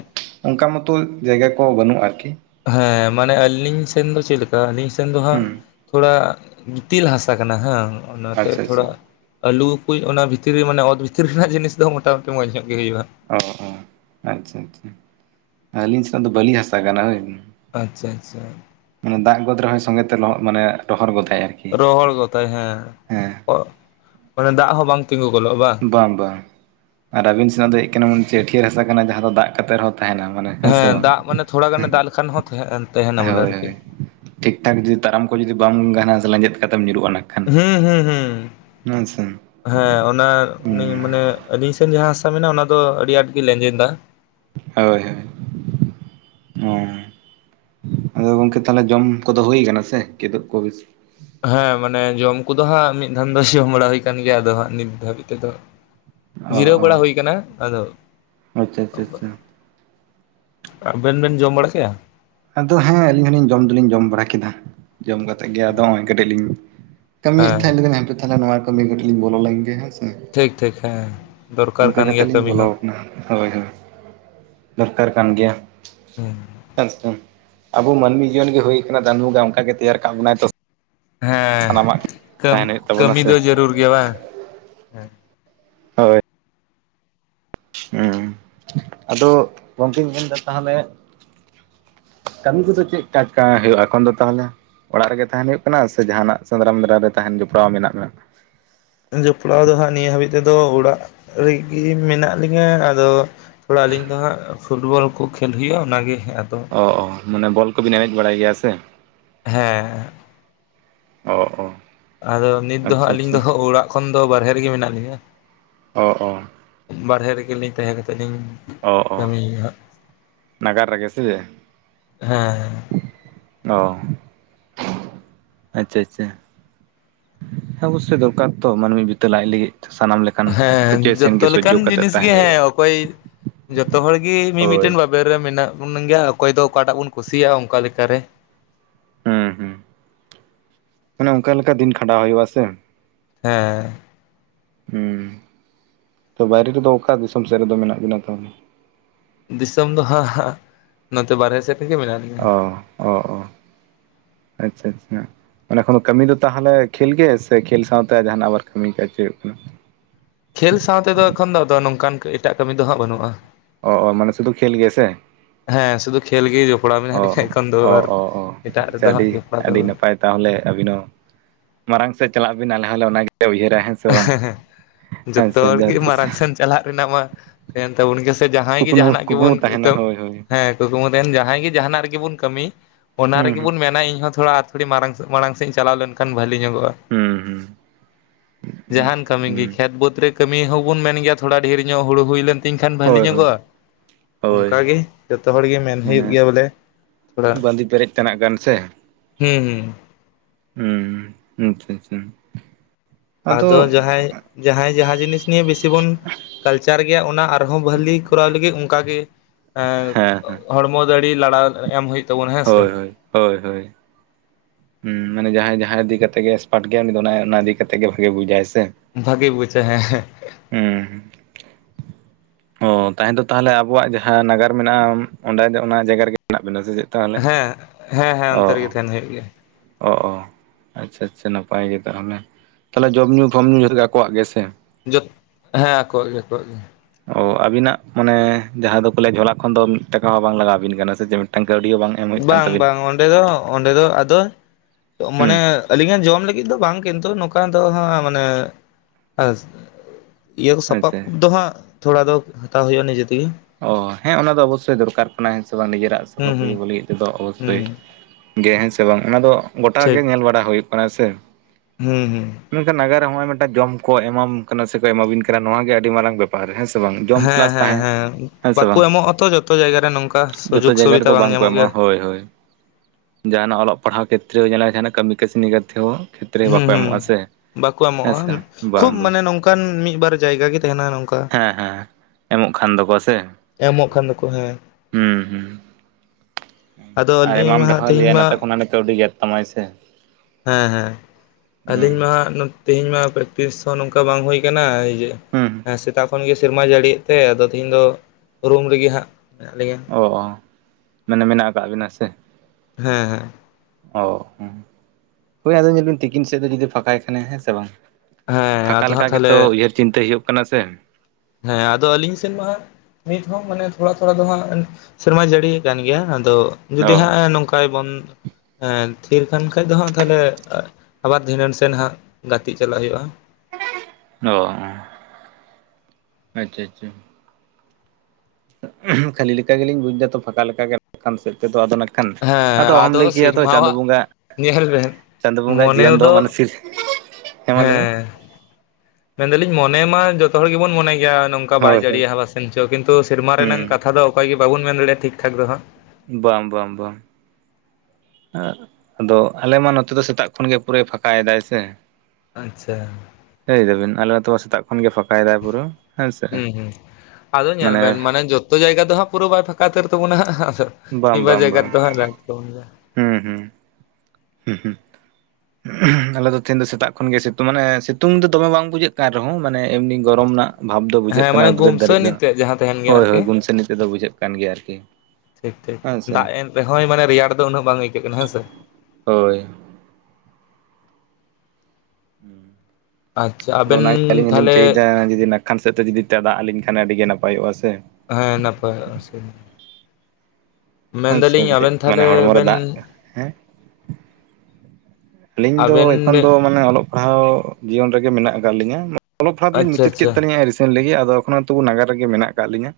ᱚᱝᱠᱟ ᱢᱚᱛᱚ ᱡᱟᱭᱜᱟ ᱠᱚᱦᱚᱸ ᱵᱟᱹᱱᱩᱜᱼᱟ ᱟᱨᱠᱤ ᱾ ᱦᱮᱸ ᱢᱟᱱᱮ ᱟᱹᱞᱤᱧ ᱥᱮᱱ ᱫᱚ ᱪᱮᱫ ᱞᱮᱠᱟ ᱟᱹᱞᱤᱧ ᱥᱮᱱ ᱫᱚ ᱦᱟᱸᱜ ᱦᱩᱸ ᱛᱷᱚᱲᱟ ᱜᱤᱛᱤᱞ ᱦᱟᱥᱟ ᱠᱟᱱᱟ ᱦᱟᱸᱜ, ᱚᱱᱟᱛᱮ ᱟᱪᱪᱷᱟ ᱛᱷᱚᱲᱟ ᱟᱪᱪᱷᱟ ᱟᱹᱞᱩ ᱠᱚ ᱚᱱᱟ ᱵᱷᱤᱛᱤᱨᱤ ᱢᱟᱱᱮ ᱚᱛ ᱵᱷᱤᱛᱤᱨ ᱨᱮᱱᱟᱜ ᱡᱤᱱᱤᱥ ᱫᱚ ᱢᱚᱴᱟᱢᱩᱴᱤ ᱢᱚᱸᱡᱽ ᱧᱚᱜ ᱜᱮ ᱦᱩᱭᱩᱜᱼᱟ᱾ ᱚ ᱚ ᱟᱪᱪᱷᱟ ᱟᱪᱪᱷᱟ, ᱟᱹᱞᱤᱧ ᱥᱮᱱᱟᱜ ᱫᱚ ᱵᱟᱹᱞᱤ ᱦᱟᱥᱟ ᱠᱟᱱᱟ ᱦᱳᱭ ᱾ ᱟᱪᱷᱟ ᱟᱪᱷᱟ᱾ ᱢᱟᱱᱮ ᱫᱟᱜ ᱜᱚᱫ ᱨᱮᱦᱚᱸᱭ ᱥᱚᱸᱜᱮᱛᱮ ᱞᱚᱦᱚᱜ ᱢᱟᱱᱮ ᱨᱚᱦᱚᱨ ᱜᱚᱫᱟᱭ ᱟᱨ ᱨᱚᱦᱚᱲ ᱜᱚᱛᱟᱭ ᱦᱮᱸ, ᱢᱟᱱᱮ ᱫᱟᱜ ᱦᱚᱸ ᱵᱟᱝ ᱛᱤᱸᱜᱩ ᱜᱚᱫᱚᱜᱼᱟ ᱵᱟᱝ, ᱵᱟᱝ ᱵᱟᱝ ᱟᱨ ᱟᱹᱵᱤᱱ ᱥᱮᱱᱟᱜ ᱫᱚ [inaudible] ᱢᱟᱱᱮ ᱪᱟᱹᱴᱭᱟᱹᱲ ᱦᱟᱥᱟ ᱠᱟᱱᱟ ᱡᱟᱦᱟᱸ ᱫᱚ ᱫᱟᱜ ᱠᱟᱛᱮ ᱨᱮᱦᱚᱸ ᱛᱟᱦᱮᱱᱟ᱾ ᱢᱟᱱᱮ ᱥᱮ ᱦᱮᱸ ᱵᱟᱝ ᱫᱟᱜ ᱢᱟᱱᱮ ᱛᱷᱚᱲᱟ ᱜᱟᱱᱮ ᱫᱟᱜ ᱞᱮᱠᱷᱟᱱ ᱦᱚᱸ ᱛᱟᱦᱮᱱᱟ ᱵᱚᱞᱮ ᱦᱳᱭ ᱟᱨᱠᱤ᱾ ᱦᱳᱭ ᱴᱷᱤᱠ ᱴᱷᱟᱠ ᱡᱩᱫᱤ ᱛᱟᱲᱟᱢ ᱠᱚ ᱡᱩᱫᱤ ᱵᱟᱢ ᱜᱟᱱᱟ ᱞᱮᱸᱡᱮᱫ ᱠᱟᱛᱮᱢ ᱧᱩᱨᱩᱜᱼᱟᱱᱟ᱾ ᱦᱩᱸ ᱦᱩᱸ ᱦᱩᱸ, ᱦᱮᱸ ᱚᱱᱟ ᱦᱩᱸ ᱢᱟᱱᱮ ᱟᱹᱞᱤᱧ ᱥᱮᱱ ᱡᱟᱦᱟᱸ ᱢᱮᱱᱟ ᱚᱱᱟ ᱫᱚ ᱟᱹᱰᱤ ᱟᱸᱴ ᱜᱮ ᱞᱮᱸᱡᱮ ᱫᱟ ᱦᱳᱭ ᱦᱳᱭ, ᱚᱸ ᱾ [inaudible] ᱟᱫᱚ ᱜᱚᱝᱠᱮ ᱛᱷᱟᱞᱮ ᱡᱚᱢ ᱠᱚᱫᱚ ᱦᱳᱭ ᱠᱟᱱᱟ ᱥᱮ ᱠᱮᱫᱚᱵ ᱠᱚ ᱵᱮᱥᱤ? ᱦᱮᱸ ᱢᱟᱱᱮ ᱡᱚᱢ ᱠᱚᱫᱚ ᱦᱟᱸᱜ ᱢᱤᱫ ᱫᱷᱟᱱ ᱫᱚ ᱡᱚᱢ ᱵᱟᱲᱟ ᱦᱩᱭ ᱠᱟᱱ ᱜᱮᱭᱟ ᱟᱫᱚ ᱦᱟᱸᱜ ᱱᱤᱛ ᱫᱷᱟᱹᱵᱤᱡ ᱛᱮᱫᱚ ᱚ ᱡᱤᱨᱟᱹᱣ ᱚ ᱵᱟᱲᱟ ᱦᱩᱭ ᱠᱟᱱᱟ ᱟᱫᱚ ᱟᱪᱪᱷᱟ ᱟᱪᱪᱷᱟ ᱟᱪᱪᱷᱟ ᱟᱵᱮᱱ ᱵᱮᱱ ᱡᱚᱢ ᱵᱟᱲᱟ ᱠᱮᱼᱟ? ᱟᱫᱚ ᱦᱮᱸ ᱟᱹᱞᱤᱧ ᱦᱚᱸᱞᱤᱧ ᱡᱚᱢ ᱫᱚᱞᱤᱧ ᱡᱚᱢ ᱵᱟᱲᱟ ᱠᱮᱫᱟ ᱡᱚᱢ ᱠᱟᱛᱮᱮᱫ ᱜᱮ ᱟᱫᱚ ᱱᱚᱜᱼᱚᱭ ᱠᱟᱹᱴᱤᱡ ᱞᱤᱧ ᱠᱟᱹᱢᱤᱭᱮᱫ ᱦᱮᱸ ᱛᱟᱦᱮᱸᱫ ᱱᱚᱣᱟ ᱠᱟᱹᱢᱤ ᱠᱟᱹᱴ ᱞᱤᱧ ᱵᱚᱞᱚ ᱞᱮᱱ ᱜᱮ ᱦᱮᱸᱥᱮ᱾ ᱴᱷᱤᱠ ᱴᱷᱤᱠ ᱦᱮᱸ ᱫᱚᱨᱠᱟᱨ ᱠᱟᱱ ᱠᱟᱛᱮᱫ ᱜᱮᱭᱟ ᱞᱤᱧ ᱠᱟᱹᱢᱤ ᱵᱚᱞᱚ ᱦᱚᱸ᱾ ᱦᱳᱭ ᱦᱳᱭ ᱫᱚᱨᱠᱟᱨ ᱠᱟᱱ ᱜᱮᱭᱟ ᱦᱮᱸ ᱟᱡ ᱠᱢ᱾ ᱟᱵᱚ ᱢᱟᱹᱱᱢᱤ ᱡᱤᱭᱚᱱ ᱜᱮ ᱦᱩᱭ ᱟᱠᱟᱱᱟ ᱫᱟᱹᱱᱩᱜᱟ ᱚᱱᱠᱟᱜ ᱜᱮ ᱛᱮᱭᱟᱨ ᱠᱟᱜ ᱵᱚᱱᱟᱭ ᱛᱚ᱾ ᱦᱮᱸ ᱥᱟᱱᱟᱢᱟᱜ ᱠᱟᱢ ᱛᱟᱦᱮᱱ ᱦᱩᱭᱩᱜ ᱛᱟᱵᱚᱱᱟ ᱠᱟᱹᱢᱤ ᱫᱚ ᱥᱮ ᱡᱟᱹᱨᱩᱲ ᱜᱮᱭᱟ ᱵᱟᱝ? ᱦᱳᱭ ᱦᱩ ᱟᱫᱚ ᱜᱚᱠᱮᱧ ᱢᱮᱱᱫᱟ ᱛᱟᱦᱚᱞᱮ ᱠᱟᱹᱢᱤ ᱠᱚᱫᱚ ᱪᱮᱫ ᱴᱟᱴᱠᱟ ᱦᱩᱭᱩᱜᱼᱟ ᱮᱠᱷᱚᱱ ᱫᱚ ᱛᱟᱦᱚᱞᱮ? ᱚᱲᱟᱜ ᱨᱮᱜᱮ ᱛᱟᱦᱮᱱ ᱦᱩᱭᱩᱜ ᱠᱟᱱᱟ ᱥᱮ ᱡᱟᱦᱟᱱᱟᱜ ᱥᱮᱸᱫᱽᱨᱟ ᱢᱮᱸᱫᱟᱨᱟ ᱨᱮ ᱛᱟᱦᱮᱱ ᱡᱚᱯᱲᱟᱣ ᱢᱮᱱᱟᱜ ᱢᱮ? ᱡᱚᱯᱲᱟᱣ ᱫᱚ ᱦᱟᱸᱜ ᱱᱤᱭᱟᱹ ᱦᱟᱹᱵᱤᱡ ᱛᱮᱫᱚ ᱚᱲᱟᱜ ᱨᱮᱜᱮ ᱢᱮᱱᱟᱜ ᱞᱤᱧᱟᱹ ᱟᱫᱚ ᱛᱷᱚᱲᱟ ᱟᱹᱞᱤᱧ ᱫᱚ ᱦᱟᱸᱟᱜ ᱯᱷᱩᱴᱵᱚᱞ ᱠᱚ ᱠᱷᱮᱞ ᱦᱩᱭᱩᱜᱼᱟ ᱚᱱᱟᱜᱮ ᱟᱫᱚ‍᱾ ᱚ ᱢᱟᱱᱮ ᱵᱚᱞ ᱠᱚᱵᱤᱱ ᱮᱱᱮᱡ ᱵᱟᱲᱟᱭ ᱜᱮᱭᱟ ᱥᱮ? ᱦᱮᱸ ᱚᱻ ᱟᱫᱚ ᱱᱤᱛ ᱫᱚ ᱦᱟᱸᱜ ᱟᱹᱞᱤᱧ ᱫᱚ ᱚᱲᱟᱜ ᱠᱷᱚᱱ ᱫᱚ ᱵᱟ. ᱨᱦᱮ ᱨᱮᱜᱮ ᱢᱮᱱᱟᱜ ᱞᱤᱧᱟ᱾ ᱚ ᱚ ᱵᱟᱨᱦᱮ ᱨᱮᱜᱮᱞᱤᱧ ᱛᱟᱦᱮᱸ ᱠᱟᱛᱮᱫ ᱞᱤᱧ᱾ ᱚ ᱚ ᱠᱟᱹᱢᱤ ᱭᱤᱧ ᱦᱟᱸᱜ᱾ ᱱᱟᱜᱟᱨ ᱨᱮᱜᱮ ᱥᱮ᱾ ᱦᱮᱸ ᱚ ᱟᱪᱪᱷᱟ. ᱪᱷᱟ. ᱾ ᱚᱵᱚᱥᱭ ᱫᱚᱨᱠᱟᱨ ᱛᱚ ᱢᱟᱹᱱᱢᱤ ᱵᱤᱫᱟᱹᱞ ᱟᱡ ᱞᱟᱹᱜᱤᱫ ᱥᱟᱱᱟᱢ ᱞᱮᱠᱟ ᱦᱮᱸ ᱡᱚᱛᱚ ᱞᱮᱠᱟᱱ ᱡᱤᱱᱤᱥ ᱜᱮ ᱦᱮᱸ ᱦᱩᱭᱩᱜᱼᱟ ᱚᱠᱚᱭ ᱡᱚᱛᱚ ᱦᱚᱲ ᱜᱮ ᱦᱳᱭ ᱢᱤᱢᱤᱫᱴᱮᱱ ᱵᱟ᱾ [unintelligible] ᱨᱮ ᱢᱮᱱᱟᱜ ᱵᱚᱱ ᱜᱮᱭᱟ ᱚᱠᱚᱭ ᱫᱚ ᱚᱠᱟᱴᱟᱜ ᱵᱚᱱ ᱠᱩᱥᱤᱭᱟᱜᱼᱟ ᱚᱱᱠᱟᱠᱟ ᱞᱮᱠᱟᱨᱮ᱾ ᱦᱩᱸ ᱦᱩᱸ ᱚᱱᱮ ᱚᱱᱠᱟ ᱞᱮᱠᱟ ᱫᱤᱱ ᱠᱷᱟᱸᱰᱟᱣ ᱦᱩᱭᱩᱜ ᱟ ᱥᱮ᱾ ᱦᱮᱸ ᱦᱩᱸ ᱛᱚ ᱵᱟᱦᱨᱮ ᱨᱮᱫᱚ ᱚᱠᱟ ᱫᱤᱥᱚᱢ ᱥᱮᱫ ᱨᱮᱫᱚ ᱢᱮᱱᱟᱜ ᱵᱤᱱᱟ ᱛᱟᱦᱞᱮ? ᱫᱤᱥᱚᱢ ᱫᱚ ᱦᱟᱸᱜ ᱱᱚᱛᱮ ᱵᱟᱨᱦᱮ ᱥᱮᱫ᱾ ᱨᱮᱜᱮ ᱢᱮᱱᱟᱜ ᱞᱤᱧᱟᱹ ᱚ ᱚ ᱟᱪᱷᱟ ᱪᱷᱟ᱾ ᱚᱱᱮ ᱠᱷᱚᱱ ᱠᱟᱹᱢᱤ ᱫᱚ ᱛᱟᱦᱚᱞᱮ ᱠᱷᱮᱞ ᱜᱮ ᱥᱮ ᱠᱷᱮᱞ ᱥᱟᱶᱛᱮ ᱡᱟᱦᱱᱟᱜ ᱣᱟᱨᱠ ᱠᱟᱹᱢᱤ ᱠᱟᱡ ᱦᱩᱭᱩᱜ ᱠᱟᱱᱟ? ᱠᱷᱮᱞ ᱥᱟᱶᱛᱮ ᱫᱚ ᱮᱠᱷᱚᱱ ᱫᱚ ᱱᱚᱝᱠᱟᱱ ᱮᱴᱟᱜ ᱠᱟᱹᱢᱤ ᱫᱚᱦᱟᱸᱜ ᱵᱟᱹᱱᱩᱜᱼᱟ᱾ ᱚ ᱚ ᱢᱟᱱᱮ ᱥᱤᱫᱷᱩ ᱠᱷᱮᱞ ᱜᱮ ᱥᱮ? ᱦᱮᱸ ᱥᱩᱫᱷᱩ ᱠᱷᱮᱞ ᱜᱮ ᱡᱚᱯᱲᱟᱣ ᱢᱮᱱᱟᱜ ᱚ ᱞᱤᱧᱟ ᱮᱠᱷᱟᱱᱫᱚ ᱚ ᱟᱨ ᱚ ᱚ ᱮᱴᱟᱜ ᱟᱪᱪᱷᱟ ᱨᱮᱫᱚ ᱦᱟᱸᱜ ᱟᱹᱰᱤ ᱡᱚᱯᱲᱟᱣ ᱫᱚ ᱟᱹᱰᱤ ᱦᱮᱸ ᱱᱟᱯᱟᱭ ᱛᱟᱦᱚᱞᱮ ᱟᱵᱤᱱ ᱦᱚᱸ ᱢᱟᱨᱟᱲᱟᱝ ᱥᱮᱫ ᱪᱟᱞᱟᱜ ᱵᱤᱱ ᱟᱞᱮ ᱦᱚᱸᱞᱮ ᱚᱱᱟᱜᱞᱮ ᱩᱭᱦᱟᱹᱨᱟ ᱦᱮᱸ ᱥᱮ ᱵᱟᱝ [unintelligible] ᱦᱮᱸ ᱡᱚᱛᱚ ᱥᱮ ᱦᱚᱲ ᱜᱮ ᱡᱟᱦᱟᱸ ᱛᱤᱥ ᱢᱟᱲᱟᱝ ᱥᱮᱱ ᱪᱟᱞᱟᱜ ᱨᱮᱱᱟᱜ ᱢᱟ᱾ ᱛᱟᱦᱮᱱ ᱛᱟᱵᱚᱱ ᱜᱮᱥᱮ ᱡᱟᱦᱟᱸᱟᱸᱭ ᱜᱮ ᱠᱩᱠᱢᱩ ᱡᱟᱦᱟᱱᱟᱜ ᱜᱮᱵᱚᱱ ᱠᱩᱠᱢᱩ ᱛᱟᱦᱮᱱᱟ ᱦᱳᱭ ᱦᱳᱭ ᱦᱮᱸ ᱠᱩᱠᱢᱩ ᱛᱟᱦᱮᱱ ᱡᱟᱦᱟᱸᱭ ᱜᱮ ᱡᱟᱦᱟᱱᱟᱜ ᱨᱮᱜᱮ ᱵᱚᱱ ᱠᱟᱹᱢᱤ ᱚᱱᱟ ᱦᱩᱸ ᱨᱮᱜᱮ ᱵᱚᱱ ᱢᱮᱱᱟ ᱤᱧ ᱦᱚᱸᱚᱸ ᱛᱷᱚᱲᱟ ᱟᱹᱰᱤ ᱢᱟᱨᱟᱝ ᱢᱟᱲᱟᱝ ᱥᱮᱫ ᱤᱧ ᱪᱟᱞᱟᱣ ᱞᱮᱱᱠᱷᱟᱱ ᱵᱷᱟ. ᱞᱤ ᱧᱚᱜᱚᱼᱟ᱾ ᱦᱩᱸ ᱦᱩᱸ ᱦᱩᱸ ᱡᱟᱦᱟᱱ ᱠᱟᱹᱢᱤ ᱜᱮ ᱦᱩᱸ ᱠᱷᱮᱛ ᱵᱟᱹᱫᱽ ᱨᱮ ᱠᱟᱹᱢᱤ ᱦᱚᱸᱵᱚᱱ ᱢᱮᱱ ᱜᱮᱭᱟ ᱛᱷᱚᱲᱟ ᱰᱷᱮᱨ ᱧᱚᱜ ᱦᱩᱲᱩ ᱦᱩᱭ ᱞᱮᱱ᱾ ᱛᱤᱧ ᱠᱷᱟᱱ ᱵᱷᱟᱞᱤ ᱦᱳᱭ ᱦᱳᱭ ᱧᱚᱜᱚᱜᱼᱟ ᱦᱳᱭ ᱚᱱᱠᱟᱜ ᱜᱮ ᱡᱚᱛᱚ ᱦᱚᱲ ᱜᱮ ᱢᱮᱱ ᱦᱩᱭᱩᱜ ᱢᱟᱱᱮ ᱜᱮᱭᱟ ᱵᱚᱞᱮ ᱛᱷᱚᱲᱟ ᱵᱟᱸᱫᱤ ᱯᱮᱨᱮᱡ ᱛᱮᱱᱟᱜ ᱠᱟᱱ ᱥᱮ ᱦᱩᱸ ᱦᱩᱸ ᱦᱮᱸ [unintelligible] [unintelligible] ᱟᱫᱚ ᱡᱟᱦᱟᱸᱭ ᱡᱟᱦᱟᱸᱭ ᱡᱟᱦᱟᱸ ᱡᱤᱱᱤᱥ ᱱᱤᱭᱟᱹ ᱵᱮᱥᱤ ᱵᱩᱱ ᱠᱟᱞᱪᱟᱨ ᱜᱮᱭᱟ ᱚᱱᱟ ᱟᱨᱦᱚᱸ ᱵᱷᱷᱟᱞᱤ ᱠᱚᱨᱟᱣ ᱞᱟᱹᱜᱤᱫ ᱚᱱᱠᱟᱜᱮ ᱦᱮᱸ ᱦᱮᱸ [unintelligible] ᱦᱚᱲᱢᱚ ᱫᱟᱲᱮ ᱞᱟᱲᱟᱣ ᱮᱢ ᱦᱩᱭᱩᱜ ᱛᱟᱵᱚᱱᱟ ᱦᱮᱸ ᱥᱮ ᱦᱳᱭ ᱦᱳᱭ ᱦᱳᱭ ᱦᱳᱭ᱾ ᱦᱩᱸ ᱢᱟᱱᱮ ᱡᱟᱦᱟᱸᱭ ᱡᱟᱦᱟᱸ ᱤᱫᱤ ᱠᱟᱛᱮᱜ ᱜᱮ ᱮᱠᱥᱯᱟᱴ ᱜᱮᱭᱟ ᱩᱱᱤ ᱫᱚ ᱚᱱᱟ ᱤᱫᱤ ᱠᱟᱛᱮᱜ ᱜᱮ ᱵᱷᱟᱜᱮ ᱵᱩᱡᱟᱭ ᱥᱮ᱾ ᱵᱷᱟᱜᱮᱭ ᱵᱩᱡᱷᱟᱜ ᱦᱮᱸ᱾ ᱦᱮᱸ᱾ [unintelligible] ᱚ ᱛᱟᱦᱮᱸ ᱫᱚ ᱛᱟᱦᱚᱞᱮ ᱟᱵᱚᱣᱟᱜ ᱡᱟᱦᱟᱸ ᱱᱟᱜᱟᱨ ᱢᱮᱱᱟᱜᱼᱟ ᱚᱸᱰᱮ ᱫᱚ ᱚᱱᱟ ᱡᱟᱭᱜᱟ ᱨᱮᱜᱮ ᱢᱮᱱᱟᱜ ᱵᱮᱱᱟ ᱥᱮ ᱪᱮᱫ? ᱛᱟᱦᱚᱞᱮ ᱦᱮᱸ ᱦᱮᱸ ᱦᱮᱸ ᱚᱱᱛᱮ ᱨᱮᱜᱮ ᱚ ᱛᱟᱦᱮᱱ ᱦᱩᱭᱩᱜ ᱜᱮᱭᱟ᱾ ᱚ ᱻᱚ ᱟᱪᱪᱷᱟ ᱟᱪᱪᱷᱟ ᱱᱟᱯᱟᱭ ᱜᱮ ᱛᱟᱦᱚᱞᱮ, ᱛᱟᱦᱚᱞᱮ ᱡᱚᱢᱼ ᱧᱩ ᱠᱚᱢᱼ ᱧᱩ ᱡᱚᱛᱚ ᱜᱮ ᱟᱠᱚᱣᱟᱜ ᱜᱮᱥᱮ? ᱡᱚᱛ [unintelligible] ᱦᱮᱸ ᱟᱠᱚᱣᱟᱜ ᱜᱮ ᱟᱠᱚᱣᱟᱜ ᱜᱮ᱾ ᱚ ᱟᱵᱤᱱᱟᱜ ᱢᱟᱱᱮ ᱡᱟᱦᱟᱸ ᱫᱚ ᱯᱟᱞᱮ ᱡᱷᱚᱞᱟ ᱠᱷᱚᱱ ᱫᱚ ᱢᱤᱫ ᱴᱟᱠᱟ ᱦᱚᱸ ᱵᱟᱝ ᱞᱟᱜᱟᱣᱵᱤᱱ ᱠᱟᱱᱟ ᱥᱮ ᱪᱮᱫ ᱵᱤᱱ [unintelligible] ᱠᱟᱹᱣᱰᱤ ᱵᱟᱝ ᱮᱢ ᱦᱩᱭᱩᱜ ᱠᱟᱱ ᱵᱟᱝ ᱛᱟᱵᱤᱱᱟ ᱵᱟᱝ ᱚᱸᱰᱮ ᱫᱚ ᱚᱸᱰᱮ ᱫᱚ ᱟᱫᱚ ᱦᱩᱸ ᱢᱟᱱᱮ ᱟᱹᱞᱤᱧ ᱡᱚᱢ ᱞᱟᱹᱼᱼ ᱫᱚ ᱵᱟᱝ ᱠᱤᱱᱛᱩ ᱱᱚᱝᱠᱟ ᱫᱚ [inaudible] ᱢᱟᱱᱮ ᱤᱭᱟᱹ ᱠᱚ ᱥᱟᱯᱟᱵ ᱟᱪᱪᱷᱟ ᱫᱚ ᱦᱟᱸᱜ ᱛᱷᱚᱲᱟ ᱫᱚ ᱦᱟᱛᱟᱣ ᱦᱩᱭᱩᱜᱼᱟ ᱱᱤᱡᱮ ᱛᱮᱜᱮ᱾ ᱚ ᱦᱮᱸ ᱚᱱᱟ ᱫᱚ ᱚᱵᱚᱥᱥᱳᱭ ᱫᱚᱨᱠᱟᱨ ᱠᱟᱱᱟ ᱦᱮᱸ ᱥᱮ ᱵᱟᱝ ᱱᱤᱡᱮᱨᱟᱜ ᱦᱩᱸ ᱥᱚᱯᱚᱦᱚᱫ ᱛᱮᱜᱮ ᱦᱩᱸ ᱵᱚ ᱞᱟᱹᱜᱤᱫ ᱛᱮᱫᱚ ᱦᱩᱸ ᱚᱵᱚᱥᱳᱭ᱾ ᱜᱮ ᱦᱮᱸ ᱥᱮ ᱵᱟᱝ? ᱚᱱᱟ ᱫᱚ ᱜᱚᱴᱟᱜ ᱜᱮ ᱴᱷᱤᱠ ᱧᱮᱞ ᱵᱟᱲᱟ ᱦᱩᱭᱩᱜ ᱠᱟᱱᱟ ᱥᱮ᱾ ᱦᱩᱸ ᱦᱩᱸ᱾ ᱢᱮᱱᱠᱷᱟᱱ ᱱᱟᱜᱟᱨ ᱨᱮ ᱦᱚᱸᱜ-ᱚᱭ ᱢᱤᱫᱴᱟᱝ ᱡᱚᱢ ᱠᱚ ᱮᱢᱟᱢ ᱠᱟᱱᱟ ᱥᱮ ᱠᱚ ᱮᱢᱟᱵᱤᱱ ᱠᱟᱱᱟ ᱱᱚᱣᱟ ᱜᱮ ᱟᱹᱰᱤ ᱢᱟᱨᱟᱝ ᱵᱮᱯᱼᱼ ᱟᱨ ᱦᱮᱸ ᱥᱮ ᱵᱟᱝ ᱡᱚᱢ ᱦᱮᱸ ᱯᱞᱟᱥ ᱦᱮᱸ ᱛᱟᱦᱮᱸ᱾ ᱦᱮᱸ ᱦᱮᱸ ᱥᱮ ᱵᱟᱠᱚ ᱵᱟᱝ ᱮᱢᱚᱜ ᱟᱛᱚ ᱡᱚᱛᱚ ᱡᱟᱭᱜᱟ ᱨᱮ ᱱᱚᱝᱠᱟ ᱥᱩᱡᱳᱜᱽ ᱡᱚᱛᱚ ᱡᱟᱭᱜᱟ ᱥᱩᱵᱤᱫᱷᱟ ᱨᱮᱫᱚ ᱵᱟᱝ ᱵᱟᱝᱠᱚ ᱧᱟᱢᱚᱜ ᱜᱮᱭᱟ᱾ ᱮᱢᱚᱜᱼᱟ ᱦᱳᱭ ᱦᱳᱭ, ᱡᱟᱦᱟᱱᱟᱜ ᱚᱞᱚᱜ ᱯᱟᱲᱦᱟᱣ ᱠᱷᱮᱛᱨᱮ ᱦᱚᱸ ᱧᱮᱞᱚᱜ ᱟᱭᱠᱷᱟᱱ ᱠᱟᱹᱢᱤ ᱠᱟᱹᱥᱱᱤ ᱠᱟᱛᱮ ᱦᱚᱸ ᱠᱷᱮᱛᱨᱮ ᱦᱩᱸ ᱵᱟᱠᱚ ᱦᱩᱸ ᱮᱢᱚᱜᱼᱟ ᱥᱮ ᱵᱟᱠᱚ ᱦᱮᱸ ᱮᱢᱚᱜᱼᱟ ᱥᱮ ᱵᱟᱝ ᱠᱷᱩᱵ ᱵᱟᱝ ᱢᱟᱱᱮ ᱱᱚᱝᱠᱟᱱ ᱢᱤᱫ ᱵᱟᱨ ᱡᱟᱭᱜᱟ ᱜᱮ ᱛᱟᱦᱮᱱᱟ ᱱᱚᱼᱼ ᱦᱮᱸ ᱦᱮᱸ ᱮᱢᱚᱜ ᱠᱷᱟᱱ ᱫᱚᱠᱚ ᱥᱮ᱾ ᱮᱢᱚᱜ ᱠᱷᱟᱱ ᱫᱚᱠᱚ ᱦᱮᱸ᱾ ᱦᱩᱸ ᱦᱩᱸ ᱦᱩᱸ ᱾ ᱟᱫᱚ ᱟᱹᱞᱤᱧ ᱟᱭᱢᱟᱢ ᱢᱟ ᱦᱟᱸᱜ ᱰᱟᱦᱟᱣ ᱛᱮᱦᱮᱧ ᱞᱮᱭᱟ ᱢᱟ ᱱᱟᱛᱮ ᱠᱷᱚᱱ ᱦᱟᱱᱮ ᱠᱟᱹᱣᱰᱤ ᱜᱮᱛ ᱛᱟᱢᱟᱭ ᱥᱮ᱾ ᱦᱮᱸ ᱦᱮᱸ ᱦᱩᱸ ᱟᱹᱞᱤᱧ ᱢᱟ ᱱᱩᱜ ᱛᱮᱦᱮᱧ ᱢᱟ ᱯᱮᱠᱴᱤᱥ ᱦᱚᱸ ᱱᱚᱝᱠᱟ ᱵᱟᱝ ᱦᱩᱭ ᱟᱠᱟᱱᱟ ᱡᱮ ᱦᱩᱸ ᱦᱩᱸ ᱥᱮᱛᱟᱜ ᱠᱷᱚᱱ ᱜᱮ ᱥᱮᱨᱢᱟᱭ ᱡᱟᱹᱲᱤᱭᱮᱫ ᱛᱮ ᱟᱫᱚ ᱛᱮᱦᱤᱧ ᱫᱚ ᱨᱩᱢ ᱨᱮᱜᱮ ᱦᱟᱸᱜ᱾ ᱢᱮᱱᱟᱜ ᱞᱤᱧᱟᱹ ᱚ, ᱚ ᱢᱟᱱᱮ ᱢᱮᱱᱟᱜ ᱟᱠᱟᱜ ᱵᱤᱱᱟ ᱥᱮ᱾ ᱦᱮᱸ ᱦᱮᱸ ᱚ, ᱦᱳᱭ ᱟᱫᱚ ᱧᱮᱞ ᱵᱤᱱ ᱛᱤᱠᱤᱱ ᱥᱮᱫ ᱫᱚ ᱡᱩᱫᱤ ᱯᱷᱟᱸᱠᱟᱭ ᱠᱷᱟᱱᱮ ᱦᱮᱸ ᱥᱮ ᱵᱟᱝ? ᱦᱮᱸ ᱯᱷᱟᱠᱟ ᱟᱫᱚ ᱞᱮᱠᱟ ᱦᱟᱸᱜ ᱜᱮᱛᱚ ᱛᱟᱦᱚᱞᱮ ᱩᱭᱦᱟᱹᱨ ᱪᱤᱱᱛᱟᱹᱭ ᱦᱩᱭᱩᱜ ᱠᱟᱱᱟ ᱥᱮ᱾ ᱦᱮᱸ ᱟᱫᱚ ᱟᱹᱞᱤᱧ ᱥᱮᱱ ᱢᱟ ᱦᱟᱸᱜ ᱱᱤᱛ ᱦᱚᱸ ᱢᱟᱱᱮ ᱛᱷᱚᱲᱟ ᱛᱷᱚᱲᱟ ᱫᱚ ᱦᱟᱸᱜ ᱥᱮᱨᱢᱟ ᱡᱟᱹᱲᱤᱭᱮᱜ ᱠᱟᱱ ᱜᱮᱭᱟ ᱟᱫᱚ, ᱡᱩᱫᱤ ᱚ ᱦᱟᱸᱜ ᱱᱚᱝᱠᱟᱭ ᱵᱚᱱᱼᱼ ᱛᱷᱤᱨ ᱠᱟᱱ ᱠᱷᱟᱡ ᱫᱚ ᱦᱟᱸᱜ ᱛᱟᱦᱞᱮ ᱟᱵᱟᱨ ᱫᱷᱤᱱᱟᱹᱱ ᱥᱮᱱ ᱦᱟᱸᱜ ᱜᱟᱛᱮᱜ ᱪᱟᱞᱟᱜ ᱦᱩᱭᱩᱜᱼᱟ᱾ ᱚ......, ᱟᱪᱪᱷᱟ ᱟᱪᱪᱷᱟ᱾ [inaudible] ᱠᱷᱟᱹᱞᱤ ᱞᱮᱠᱟ ᱜᱮᱞᱤᱧ ᱵᱩᱡᱽ ᱮᱫᱟ ᱛᱚ ᱯᱷᱟᱠᱟ ᱞᱮᱠᱟ ᱜᱮ ᱪᱮᱛᱟᱱ ᱥᱮᱫ ᱛᱮᱫᱚ ᱟᱫᱚ᱾ ᱠᱟᱱ ᱦᱮᱸ ᱟᱫᱚ ᱚᱦᱚᱢ ᱞᱟᱹᱭ ᱠᱮᱭᱟ ᱛᱚ ᱪᱟᱸᱫᱚ ᱥᱮᱨᱢᱟᱣᱟᱜ ᱵᱚᱸᱜᱟ, ᱧᱮᱞ ᱵᱮᱱ ᱪᱟᱸᱫᱚ ᱵᱚᱸᱜᱟᱜ ᱡᱤᱭᱚᱱ ᱫᱚ ᱢᱟᱱᱮ ᱥᱤᱨᱼᱼ ᱦᱮᱸ ᱢᱮᱱ ᱫᱟᱹᱞᱤᱧ ᱢᱚᱱᱮ ᱢᱟ ᱡᱚᱛᱚ ᱦᱚᱲ ᱜᱮᱵᱚᱱ ᱢᱚᱱᱮ ᱜᱮᱭᱟ ᱱᱚᱝᱼᱼ ᱚᱱᱠᱟ ᱵᱟᱭ ᱦᱳᱭ ᱦᱳᱭ ᱡᱟᱹᱲᱤᱭᱟ ᱵᱟᱥᱮᱱ ᱪᱚ ᱠᱤᱱᱛᱩ ᱥᱮᱨᱢᱟ ᱨᱮᱱᱟᱝ ᱦᱩᱸ ᱠᱟᱛᱷᱟ ᱫᱚ ᱚᱠᱚᱭ ᱜᱮ ᱵᱟᱵᱚᱱ ᱢᱮᱱ ᱫᱟᱲᱮᱭᱜ-ᱟ ᱴᱷᱤᱠ ᱴᱷᱟᱠ ᱫᱚ ᱦᱟᱸᱜ᱾ ᱵᱟᱝ ᱵᱟᱝ ᱵᱟᱝ᱾ ᱟᱫᱚ ᱟᱞᱮ ᱢᱟ ᱱᱚᱛᱮ ᱫᱚ ᱥᱮᱛᱟᱜ ᱠᱷᱚᱱᱜᱮ ᱯᱩᱨᱟᱹᱭ ᱯᱷᱟᱠᱟᱭᱮᱫᱟᱭ ᱥᱮ᱾ ᱟᱪᱪᱷᱟ᱾ ᱞᱟᱹᱭ ᱫᱟᱵᱤᱱ ᱟᱞᱮ ᱟᱛᱚ ᱢᱟ ᱥᱮᱛᱟᱜ ᱠᱷᱚᱱᱜᱮ ᱯᱷᱟᱠᱟᱭᱮᱫᱟᱭ ᱯᱩᱨᱟᱹ ᱦᱮᱸ ᱥᱮ᱾ ᱦᱩᱸ ᱦᱩᱸ ᱟᱫᱚ ᱧᱮᱞ ᱵᱮᱱ ᱢᱟᱱᱮ ᱡᱚᱛᱼᱼ ᱡᱚᱛᱚ ᱡᱟᱭᱜᱟ ᱫᱚ ᱦᱟᱸᱜ ᱯᱩᱨᱟᱹ ᱵᱟᱭ ᱯᱷᱟᱠᱟ ᱩᱛᱟᱹᱨ ᱛᱟᱵᱚᱱᱟᱦᱟᱸᱜ ᱟᱫᱚ ᱵᱟᱝ ᱢᱤᱫ ᱵᱟᱨ ᱵᱟᱝ ᱡᱟᱭᱜᱟ ᱵᱟᱝ ᱨᱮᱫᱚ ᱦᱟᱸᱜ ᱫᱟᱜᱽ ᱛᱟᱵᱚᱱ ᱜᱮᱭᱟ᱾ ᱦᱩᱸ ᱦᱩᱸ ᱦᱩᱸ ᱦᱩᱸ [unintelligible] ᱟᱞᱮ ᱫᱚ ᱛᱮᱦᱮᱧ ᱫᱚ ᱥᱮᱛᱟᱜ ᱠᱷᱚᱱᱜᱮ ᱥᱤᱛᱩᱝ ᱢᱟᱱᱮ ᱥᱤᱛᱩᱝ ᱫᱚ ᱫᱚᱢᱮ ᱵᱟᱝ ᱵᱩᱡᱷᱟᱹᱜ ᱠᱟᱱ ᱨᱮᱦᱚᱸ ᱢᱟᱱᱮ ᱮᱢᱱᱤ ᱜᱚᱨᱚᱢ ᱨᱮᱱᱟᱜ ᱵᱷᱟᱵᱽ ᱫᱚ ᱵᱩᱡᱷᱟᱹᱜ ᱦᱮᱸ ᱠᱟᱱᱟ ᱢᱟᱱᱮ ᱩᱫᱽᱜᱟᱹᱨ ᱫᱷᱟᱲᱤᱡ ᱜᱩᱢᱥᱟᱱᱤ ᱨᱮᱦᱚᱸ ᱛᱮᱫ ᱡᱟᱦᱟᱸ ᱛᱟᱦᱮᱱ ᱜᱮᱭᱟ ᱦᱳᱭ ᱟᱨᱠᱤ ᱦᱳᱭ ᱜᱩᱱᱥᱟᱱᱤ ᱛᱮᱫᱚ ᱵᱩᱡᱷᱟᱹᱜ ᱠᱟᱱ ᱜᱮᱭᱟ ᱟᱨᱠᱤ ᱴᱷᱤᱠ ᱴᱷᱤᱠ ᱦᱮᱸ ᱥᱮ ᱫᱟᱜ ᱮᱱ ᱨᱮᱦᱚᱸᱭ ᱢᱟᱱᱮ ᱨᱮᱭᱟᱲ ᱫᱚ ᱩᱱᱟᱹᱜ ᱵᱟᱝ ᱟᱹᱭᱠᱟᱹᱜ ᱠᱟᱱᱟ ᱦᱮᱸᱥᱮ ᱦᱳᱭ ᱦᱩᱸ ᱟᱪᱪᱷᱟ ᱟᱫᱚ ᱚᱱᱟᱜᱮ ᱟᱵᱮᱱ ᱟᱞᱤᱧ ᱦᱚᱞᱤᱧ ᱛᱟᱦᱚᱞᱮ ᱪᱟᱹᱭᱮᱫᱟ ᱡᱩᱫᱤ ᱱᱟ ᱠᱷᱟᱱ ᱥᱮᱫᱛᱮ ᱡᱩᱫᱤ ᱛᱮ ᱫᱟᱜ ᱟᱹᱞᱤᱧ ᱠᱷᱟᱱ ᱟᱹᱰᱤ ᱜᱮ ᱱᱟᱯᱟᱭᱚᱜᱼᱟ ᱥᱮ ᱦᱮᱸ ᱱᱟᱯᱟᱭᱚᱜᱼᱟ ᱥᱮ ᱦᱮᱸ ᱥᱮ ᱢᱮᱱᱫᱟᱞᱤᱧ ᱠᱟᱹᱴᱤᱡ ᱟᱵᱮᱱ ᱢᱟᱱᱮ ᱛᱟᱦᱞᱮ ᱦᱚᱲᱢᱚ ᱨᱮ ᱵᱮᱱ ᱫᱟᱜ ᱦᱮᱸ ᱟᱹᱞᱤᱧ ᱫᱚ ᱟᱵᱮᱱ ᱮᱠᱷᱚᱱ ᱵᱮᱱ ᱫᱚ ᱢᱟᱱᱮ ᱚᱞᱚᱜ ᱯᱟᱲᱦᱟᱣ ᱡᱤᱭᱚᱱ ᱨᱮᱜᱮ ᱢᱮᱱᱟᱜ ᱟᱠᱟᱫ ᱞᱤᱧᱟᱹ ᱚᱞᱚᱜ ᱯᱟᱲᱦᱟᱜ ᱞᱤᱧ ᱟᱪᱪᱷᱟ ᱢᱩᱪᱟᱹᱫ ᱠᱮᱫ ᱟᱪᱪᱷᱟ ᱛᱟᱹᱞᱤᱧᱟ ᱨᱤᱥᱮᱱᱴ ᱞᱮᱜᱮ ᱟᱫᱚ ᱮᱠᱷᱚᱱᱳ ᱛᱚᱵᱩ ᱱᱟᱜᱟᱨ ᱨᱮᱜᱮ ᱢᱮᱱᱟᱜ ᱟᱠᱟᱫ ᱞᱤᱧᱟᱹ᱾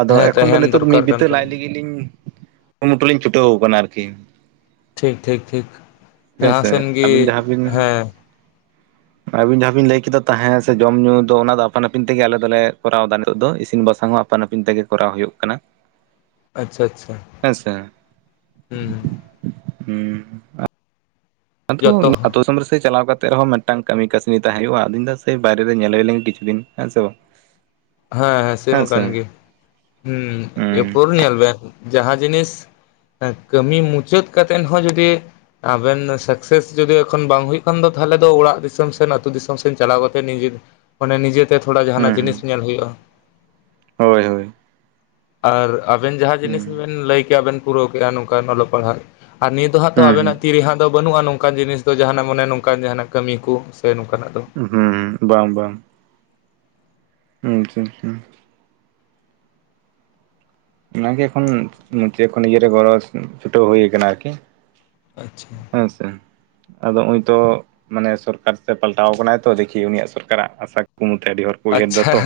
ᱟᱫᱚ ᱦᱮᱸ ᱮᱠᱷᱚᱱ ᱫᱚ ᱛᱟᱦᱮᱱ ᱱᱤᱛᱚᱜ ᱫᱚ ᱢᱤᱫ ᱫᱚᱨᱠᱟᱨ ᱵᱤᱛᱟᱹ ᱠᱟᱱ ᱞᱟᱡ ᱛᱟᱵᱚᱱᱟ ᱞᱟᱹᱜᱤᱫ ᱞᱤ ᱠᱩᱨᱩᱢᱩᱴᱩ ᱞᱤᱧ ᱪᱷᱩᱴᱟᱹᱣ ᱟᱠᱟᱱᱟ ᱟᱨᱠᱤ᱾ ᱴᱷᱤᱠ ᱴᱷᱤᱠ ᱴᱷᱤᱠ, ᱡᱟᱦᱟᱸ ᱦᱮᱸᱥᱮ ᱥᱮᱱ ᱜᱮ ᱟᱹᱵᱤᱱ ᱦᱮᱸ᱾ ᱟᱵᱤᱱ ᱡᱟᱦᱟᱸ ᱵᱤᱱ ᱞᱟᱹᱭ ᱠᱮᱫᱟ ᱛᱟᱦᱮᱸ ᱥᱮ ᱡᱚᱢ ᱧᱩ ᱫᱚ ᱚᱱᱟ ᱫᱚ ᱟᱯᱟᱱ ᱟᱹᱯᱤᱱ ᱛᱮᱜᱮ ᱟᱞᱮ ᱫᱚᱞᱮ ᱠᱚᱨᱟᱣ ᱮᱫᱟ ᱱᱤᱛᱚᱜ ᱫᱚ ᱤᱥᱤᱱ ᱵᱟᱥᱟᱝ ᱦᱚᱸ ᱟᱯᱟᱱ ᱟᱹᱯᱤᱱ ᱛᱮᱜᱮ ᱠᱚᱨᱟᱣ ᱦᱩᱭᱩᱜ ᱠᱟᱱᱟ [unintelligible] ᱟᱪᱪᱷᱟ ᱦᱮᱸ ᱥᱮ ᱦᱩᱸ ᱦᱩᱸ ᱟᱫᱚ ᱡᱚᱛᱚ ᱟᱛᱳ ᱫᱤᱥᱚᱢ ᱨᱮ ᱥᱮᱹᱭ ᱪᱟᱞᱟᱣ ᱠᱟᱛᱮᱫ ᱨᱮᱦᱚᱸ‌ ᱢᱤᱫᱴᱮᱱ [unintelligible] ᱢᱤᱫᱴᱟᱝ ᱠᱟᱹᱢᱤ ᱠᱟᱹᱥᱱᱤ ᱛᱟᱦᱮᱸ ᱦᱩᱭᱩᱜᱼᱟ ᱟᱫᱚᱧ ᱞᱟᱹᱭᱫᱟ ᱥᱮᱭ ᱵᱟᱭᱨᱮ ᱧᱮᱞ ᱦᱩᱭ ᱞᱮᱱ ᱠᱤᱪᱷᱩ ᱫᱤᱱ ᱦᱮᱸ ᱥᱮ ᱵᱟᱝ ᱦᱮᱸ ᱦᱮᱸ ᱥᱮᱢᱟ ᱠᱟᱱ ᱜᱮ ᱦᱩᱸ ᱦᱩᱸ ᱮᱯᱚᱨ ᱧᱮᱞ ᱵᱮᱱ ᱡᱟᱦᱟᱸ ᱡᱤᱱᱤᱥ ᱦᱮᱸ ᱠᱟᱹᱢᱤ ᱢᱩᱪᱟᱹᱫ ᱠᱟᱛᱮᱫ ᱦᱚᱸ ᱡᱩᱫᱤ ᱟᱵᱮᱱ ᱥᱟᱠᱥᱮᱥ ᱡᱩᱫᱤ ᱮᱠᱷᱚᱱ ᱵᱟᱝ ᱦᱩᱭᱩᱜ ᱠᱷᱟᱱ ᱫᱚ ᱛᱟᱦᱞᱮ ᱫᱚ ᱚᱲᱟᱜ ᱫᱤᱥᱚᱢ ᱥᱮᱱ ᱟᱹᱛᱩ ᱫᱤᱥᱚᱢ ᱥᱮᱱ ᱪᱟᱞᱟᱣ ᱠᱟᱛᱮ ᱱᱤᱡᱮᱨ ᱚᱱᱮ ᱱᱤᱡᱮᱛᱮ ᱛᱷᱚᱲᱟ ᱦᱩᱸ ᱡᱟᱦᱟᱱᱟᱜ ᱦᱩᱸ ᱡᱤᱱᱤᱥ ᱧᱮᱞ ᱦᱩᱭᱩᱜᱼᱟ ᱦᱳᱭ ᱦᱳᱭ ᱟᱨ ᱟᱵᱮᱱ ᱡᱟᱦᱟᱸ ᱡᱤᱱᱤᱥ ᱦᱩᱸ ᱜᱮ ᱵᱮᱱ ᱞᱟᱹᱭ ᱠᱮᱭᱟ ᱵᱮᱱ ᱯᱩᱨᱟᱹᱣ ᱠᱮᱜᱼᱟ ᱱᱚᱝᱠᱟᱱ ᱚᱞᱚᱜ ᱯᱟᱲᱦᱟᱜ ᱟᱨ ᱱᱤᱭᱟᱹ ᱫᱚ ᱦᱟᱸᱜ ᱛᱚ ᱦᱩᱸ ᱟᱵᱮᱱᱟᱜ ᱛᱤ ᱨᱮ ᱦᱟᱸᱜ ᱫᱚ ᱵᱟᱹᱱᱩᱜᱼᱟ ᱱᱚᱝᱠᱟᱱ ᱡᱤᱱᱤᱥ ᱫᱚ ᱡᱟᱦᱟᱱᱟᱜ ᱢᱟᱱᱮ ᱱᱚᱝᱠᱟᱱ ᱡᱟᱦᱟᱱᱟᱜ ᱠᱟᱹᱢᱤ ᱠᱚ ᱥᱮ ᱱᱚᱝᱠᱟᱱᱟᱜ ᱫᱚ ᱦᱩᱸ ᱵᱟᱝ ᱵᱟᱝ ᱦᱩᱸ ᱟᱪᱪᱷᱟ ᱪᱷᱟ ᱚᱱᱟᱜᱮ ᱮᱠᱷᱚᱱ ᱢᱩᱪᱟᱹᱫ ᱠᱷᱚᱱ ᱤᱭᱟᱹᱨᱮ ᱜᱚᱲᱚ ᱪᱩᱴᱟᱹᱣ ᱦᱩᱭ ᱠᱟᱱᱟ ᱟᱨᱠᱤ ᱟᱪᱪᱷᱟ ᱦᱮᱸ ᱥᱮ ᱟᱫᱚ ᱦᱩᱸᱜ-ᱩᱭ ᱛᱚ ᱢᱟᱱᱮ ᱥᱚᱨᱠᱟᱨ ᱥᱮ ᱯᱟᱞᱴᱟᱣ ᱠᱟᱱᱟᱭ ᱛᱚ ᱫᱮᱠᱷᱤ ᱩᱱᱤᱭᱟᱜ ᱥᱚᱨᱠᱟᱨᱟᱜ ᱟᱥᱟ ᱠᱩᱠᱢᱩ ᱛᱮ ᱟᱹᱰᱤ ᱦᱚᱲ ᱠᱚ ᱩᱭᱦᱟᱹᱨ ᱮᱫᱟ ᱟᱪᱪᱷᱟ ᱛᱚ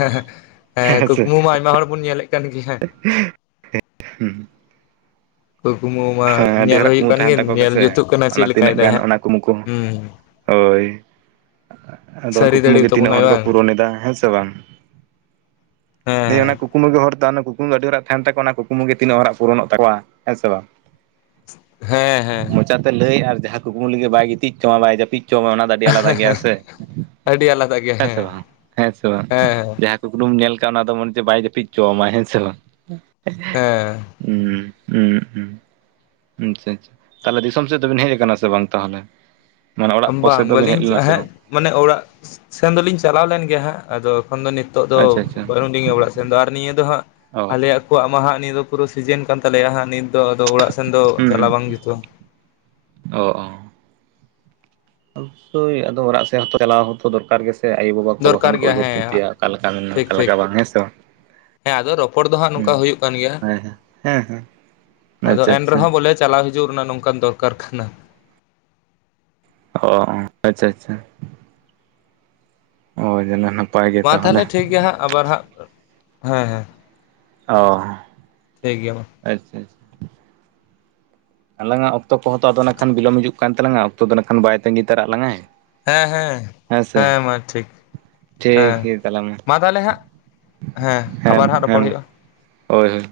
ᱦᱮᱸ ᱠᱩᱠᱢᱩ ᱢᱟ ᱟᱭᱢᱟ ᱦᱚᱲ ᱵᱚᱱ ᱧᱮᱞᱮᱫ ᱠᱟᱱ ᱜᱮᱭᱟ ᱦᱮᱸ ᱦᱩᱸ [unintelligible] ᱠᱩᱠᱢᱩ ᱢᱟ ᱟᱹᱰᱤ ᱧᱮᱞ ᱦᱚᱲᱟᱜ ᱦᱩᱭᱩᱜ ᱠᱩᱢᱩᱴ ᱠᱟᱱ ᱛᱟᱦᱮᱱ ᱜᱮᱭᱟ ᱛᱟᱠᱚ ᱧᱮᱞ ᱜᱮᱥᱮ ᱡᱩᱛᱩᱜ ᱠᱟᱱᱟ ᱪᱮᱫ ᱚᱱᱟ ᱞᱮᱠᱟᱭ ᱛᱤᱱᱟᱹᱜ ᱫᱟᱭ ᱜᱟᱱ ᱦᱟᱸᱜ ᱚᱱᱟ ᱠᱩᱢᱩ ᱠᱚ ᱦᱩᱸ ᱦᱳᱭ ᱟᱫᱚ ᱚᱱᱟ ᱥᱟᱹᱨᱤ ᱠᱩᱠᱢᱩ ᱫᱟᱲᱮ ᱜᱮ ᱛᱤᱱᱟᱹᱜ ᱛᱟᱵᱚᱱᱟᱭ ᱦᱚᱲ ᱠᱚ ᱵᱟᱝ ᱯᱩᱨᱚᱱᱮᱫᱟ ᱦᱮᱸ ᱥᱮ ᱵᱟᱝ ᱫᱤᱭᱮ ᱚᱱᱟ ᱦᱮᱸ ᱠᱩᱠ ᱠᱩᱠᱢᱩ ᱜᱮ ᱦᱚᱨᱛᱮ ᱚᱱᱟ ᱠᱩᱠᱢᱩ ᱟᱹᱰᱤ ᱦᱚᱲᱟᱜ ᱛᱟᱦᱮᱱ ᱛᱟᱠᱚ ᱚᱱᱟ ᱠᱩᱠᱢᱩᱤ ᱛᱤᱹᱜ ᱦᱚᱲᱟᱜ ᱯᱩᱨᱚᱱᱚᱜ ᱛᱟᱠᱚᱣᱟ ᱦᱮᱸ ᱥᱮ ᱵᱟᱝ ᱦᱮᱸ ᱦᱮᱸ ᱢᱚᱪᱟᱛᱮ ᱞᱟᱹᱭ ᱟᱨ ᱡᱟᱦᱟᱸ ᱠᱩᱠᱢᱩ ᱞᱟᱹᱜᱤᱫ ᱵᱟᱭ ᱜᱤᱛᱤᱡ ᱦᱚᱪᱚᱣᱟᱢᱟ ᱵᱟᱭ ᱡᱟᱹᱯᱤᱫ ᱦᱚᱪᱚᱣᱟᱭ ᱚᱱᱟ ᱫᱚ ᱟᱹᱰᱤ ᱟᱹᱰᱤ ᱟᱞᱟᱫᱟ ᱜᱮᱭᱟ ᱥᱮ, ᱟᱹᱰᱤ ᱟᱞᱟᱫᱟ ᱜᱮᱭᱟ ᱦᱮᱸ ᱥᱮ ᱵᱟᱝ ᱦᱮᱸ ᱥᱮ ᱵᱟᱝ ᱦᱮᱸ ᱡᱟᱦᱟᱸ ᱥᱩᱠᱲᱩᱢ ᱧᱮᱞ ᱠᱟᱜ ᱚᱱᱟ ᱫᱚ ᱢᱚᱱᱮ ᱪᱮᱫ ᱵᱟᱭ ᱡᱟᱹᱯᱤᱫ ᱦᱚᱪᱚᱣᱟᱢᱟ ᱦᱮᱸ ᱥᱮ ᱵᱟᱝ ᱦᱮᱸ ᱦᱩᱸ ᱦᱩᱸ ᱟᱪᱪᱷᱟ ᱟᱪᱪᱷᱟ ᱛᱟᱞᱦᱮ ᱫᱤᱥᱚᱢ ᱥᱮᱫ ᱫᱚᱵᱤᱱ ᱦᱮᱡ ᱠᱟᱱᱟ ᱥᱮ ᱵᱟᱝ ᱛᱟᱦᱞᱮ ᱢᱟᱱᱮ ᱚᱲᱟᱜ ᱠᱚ ᱵᱟᱝ ᱥᱮᱫ ᱫᱚ ᱵᱮᱱ ᱦᱮᱡ ᱵᱟᱹᱞᱤᱧ ᱞᱮᱱᱟ ᱥᱮ ᱵᱟᱝ ᱦᱮᱸ ᱢᱟᱱᱮ ᱚᱲᱟᱜ ᱥᱮᱱ ᱫᱚᱞᱤᱧ ᱪᱟᱞᱟᱣ ᱞᱮᱱ ᱜᱮᱭᱟ ᱦᱟᱸᱜ ᱟᱫᱚ ᱮᱠᱷᱚᱱ ᱫᱚ ᱱᱤᱛᱚᱜ ᱫᱚ ᱟᱪᱪᱷᱟ ᱟᱪᱪᱷᱟ ᱵᱟᱹᱱᱩᱜ ᱞᱤᱧᱟᱹ ᱚᱲᱟᱜ ᱟᱨ ᱱᱤᱭᱟᱹ ᱦᱟᱸᱜ ᱚ ᱟᱞᱮᱭᱟᱜ ᱠᱚ ᱢᱟᱜ ᱦᱟᱸᱜ ᱯᱩᱨᱟᱹ ᱥᱤᱡᱤᱱ ᱠᱟᱱ ᱛᱟᱞᱮᱭᱟ ᱦᱟᱸᱜ ᱱᱤᱛ ᱫᱚ ᱟᱫᱚ ᱚᱲᱟᱜ ᱥᱮᱱ ᱥᱮᱱ ᱫᱚ ᱦᱩᱸ ᱦᱩᱸ ᱪᱟᱞᱟᱣ ᱵᱟᱝ ᱡᱩᱛᱩᱜᱼᱟ ᱚ ᱚ ᱟᱵᱳᱥᱚᱭ ᱟᱫᱚ ᱚᱲᱟᱜ ᱥᱮᱫ ᱦᱚᱸ ᱪᱟᱞᱟᱣ ᱦᱚᱸᱛᱚ ᱫᱚᱨᱠᱟᱨ ᱜᱮᱥᱮ ᱥᱮ ᱟᱭᱳᱼᱵᱟ ᱠᱚ ᱫᱚᱨᱠᱟᱨ ᱵᱟᱠᱷᱟᱱ ᱠᱚ ᱜᱮᱭᱟ ᱩᱭᱦᱟᱹᱨ ᱦᱮᱸ ᱪᱤᱱᱛᱟᱹᱭᱟ ᱚᱠᱟ ᱞᱮᱠᱟ ᱢᱮ ᱴᱷᱤᱠ ᱚᱠᱟ ᱴᱷᱤᱠ ᱞᱮᱠᱟ ᱵᱟᱝ ᱦᱮᱸᱥᱮ ᱵᱟᱝ ᱦᱮᱸ ᱟᱫᱚ ᱨᱚᱯᱚᱲ ᱫᱚ ᱦᱟᱸᱜ ᱱᱚᱝᱠᱟ ᱦᱩᱸ ᱦᱩᱭᱩᱜ ᱠᱟᱱ ᱜᱮᱭᱟ ᱦᱮᱸ ᱦᱮᱸ ᱦᱮᱸ ᱦᱮᱸ ᱟᱫᱚ ᱟᱪᱪᱷᱟ ᱮᱱ ᱟᱪᱪᱷᱟ ᱨᱮᱦᱚᱸ ᱵᱚᱞᱮ ᱪᱟᱞᱟᱣ ᱦᱤᱡᱩᱜ ᱨᱮᱱᱟᱜ ᱱᱚᱝᱠᱟᱱ ᱫᱚᱨᱠᱟᱨ ᱠᱟᱱᱟ ᱚ ᱟᱪᱪᱷᱟ ᱟᱪᱪᱷᱟ ᱦᱚᱭ ᱡᱟᱹᱱᱤᱡ ᱦᱟᱜ ᱢᱟ ᱛᱟᱦᱚᱞᱮ ᱴᱷᱤᱠ ᱜᱮᱭᱟ ᱦᱟᱸᱜ ᱟᱵᱟᱨ ᱦᱟᱸᱜ ᱦᱮᱸ ᱦᱮᱸ ᱚ ᱴᱷᱤᱠ ᱜᱮᱭᱟ ᱢᱟ ᱟᱪᱪᱷᱟ ᱟᱪᱪᱷᱟ ᱟᱞᱟᱝᱟᱜ ᱚᱠᱛᱚ ᱠᱚᱦᱚᱸ ᱛᱚ ᱟᱫᱚ ᱱᱟᱜ ᱠᱷᱟᱱ ᱵᱤᱞᱚᱢ ᱦᱤᱡᱩᱜ ᱠᱟᱱ ᱛᱞᱟᱝᱟ ᱚᱠᱛᱚ ᱫᱚ ᱱᱟᱜ ᱠᱷᱟᱱ ᱵᱟᱭ ᱛᱟᱺᱜᱤ ᱛᱟᱨᱟᱜ ᱞᱟᱝᱟᱭ ᱦᱮᱸ ᱦᱮᱸ ᱦᱮᱸ ᱢᱟ ᱴᱷᱤᱠ ᱴᱷᱤᱠ ᱦᱮᱸ ᱜᱮᱭᱟ ᱛᱟᱦᱚᱞᱮ ᱢᱟ ᱛᱟᱦᱚᱞᱮ ᱦᱟᱸᱜ ᱦᱮᱸ ᱟᱵᱟᱨ ᱦᱟᱸᱜ ᱦᱮᱸ ᱨᱚᱯᱚᱲ ᱢᱟ ᱦᱩᱭᱩᱜᱼᱟ ᱦᱳᱭ ᱦᱳᱭ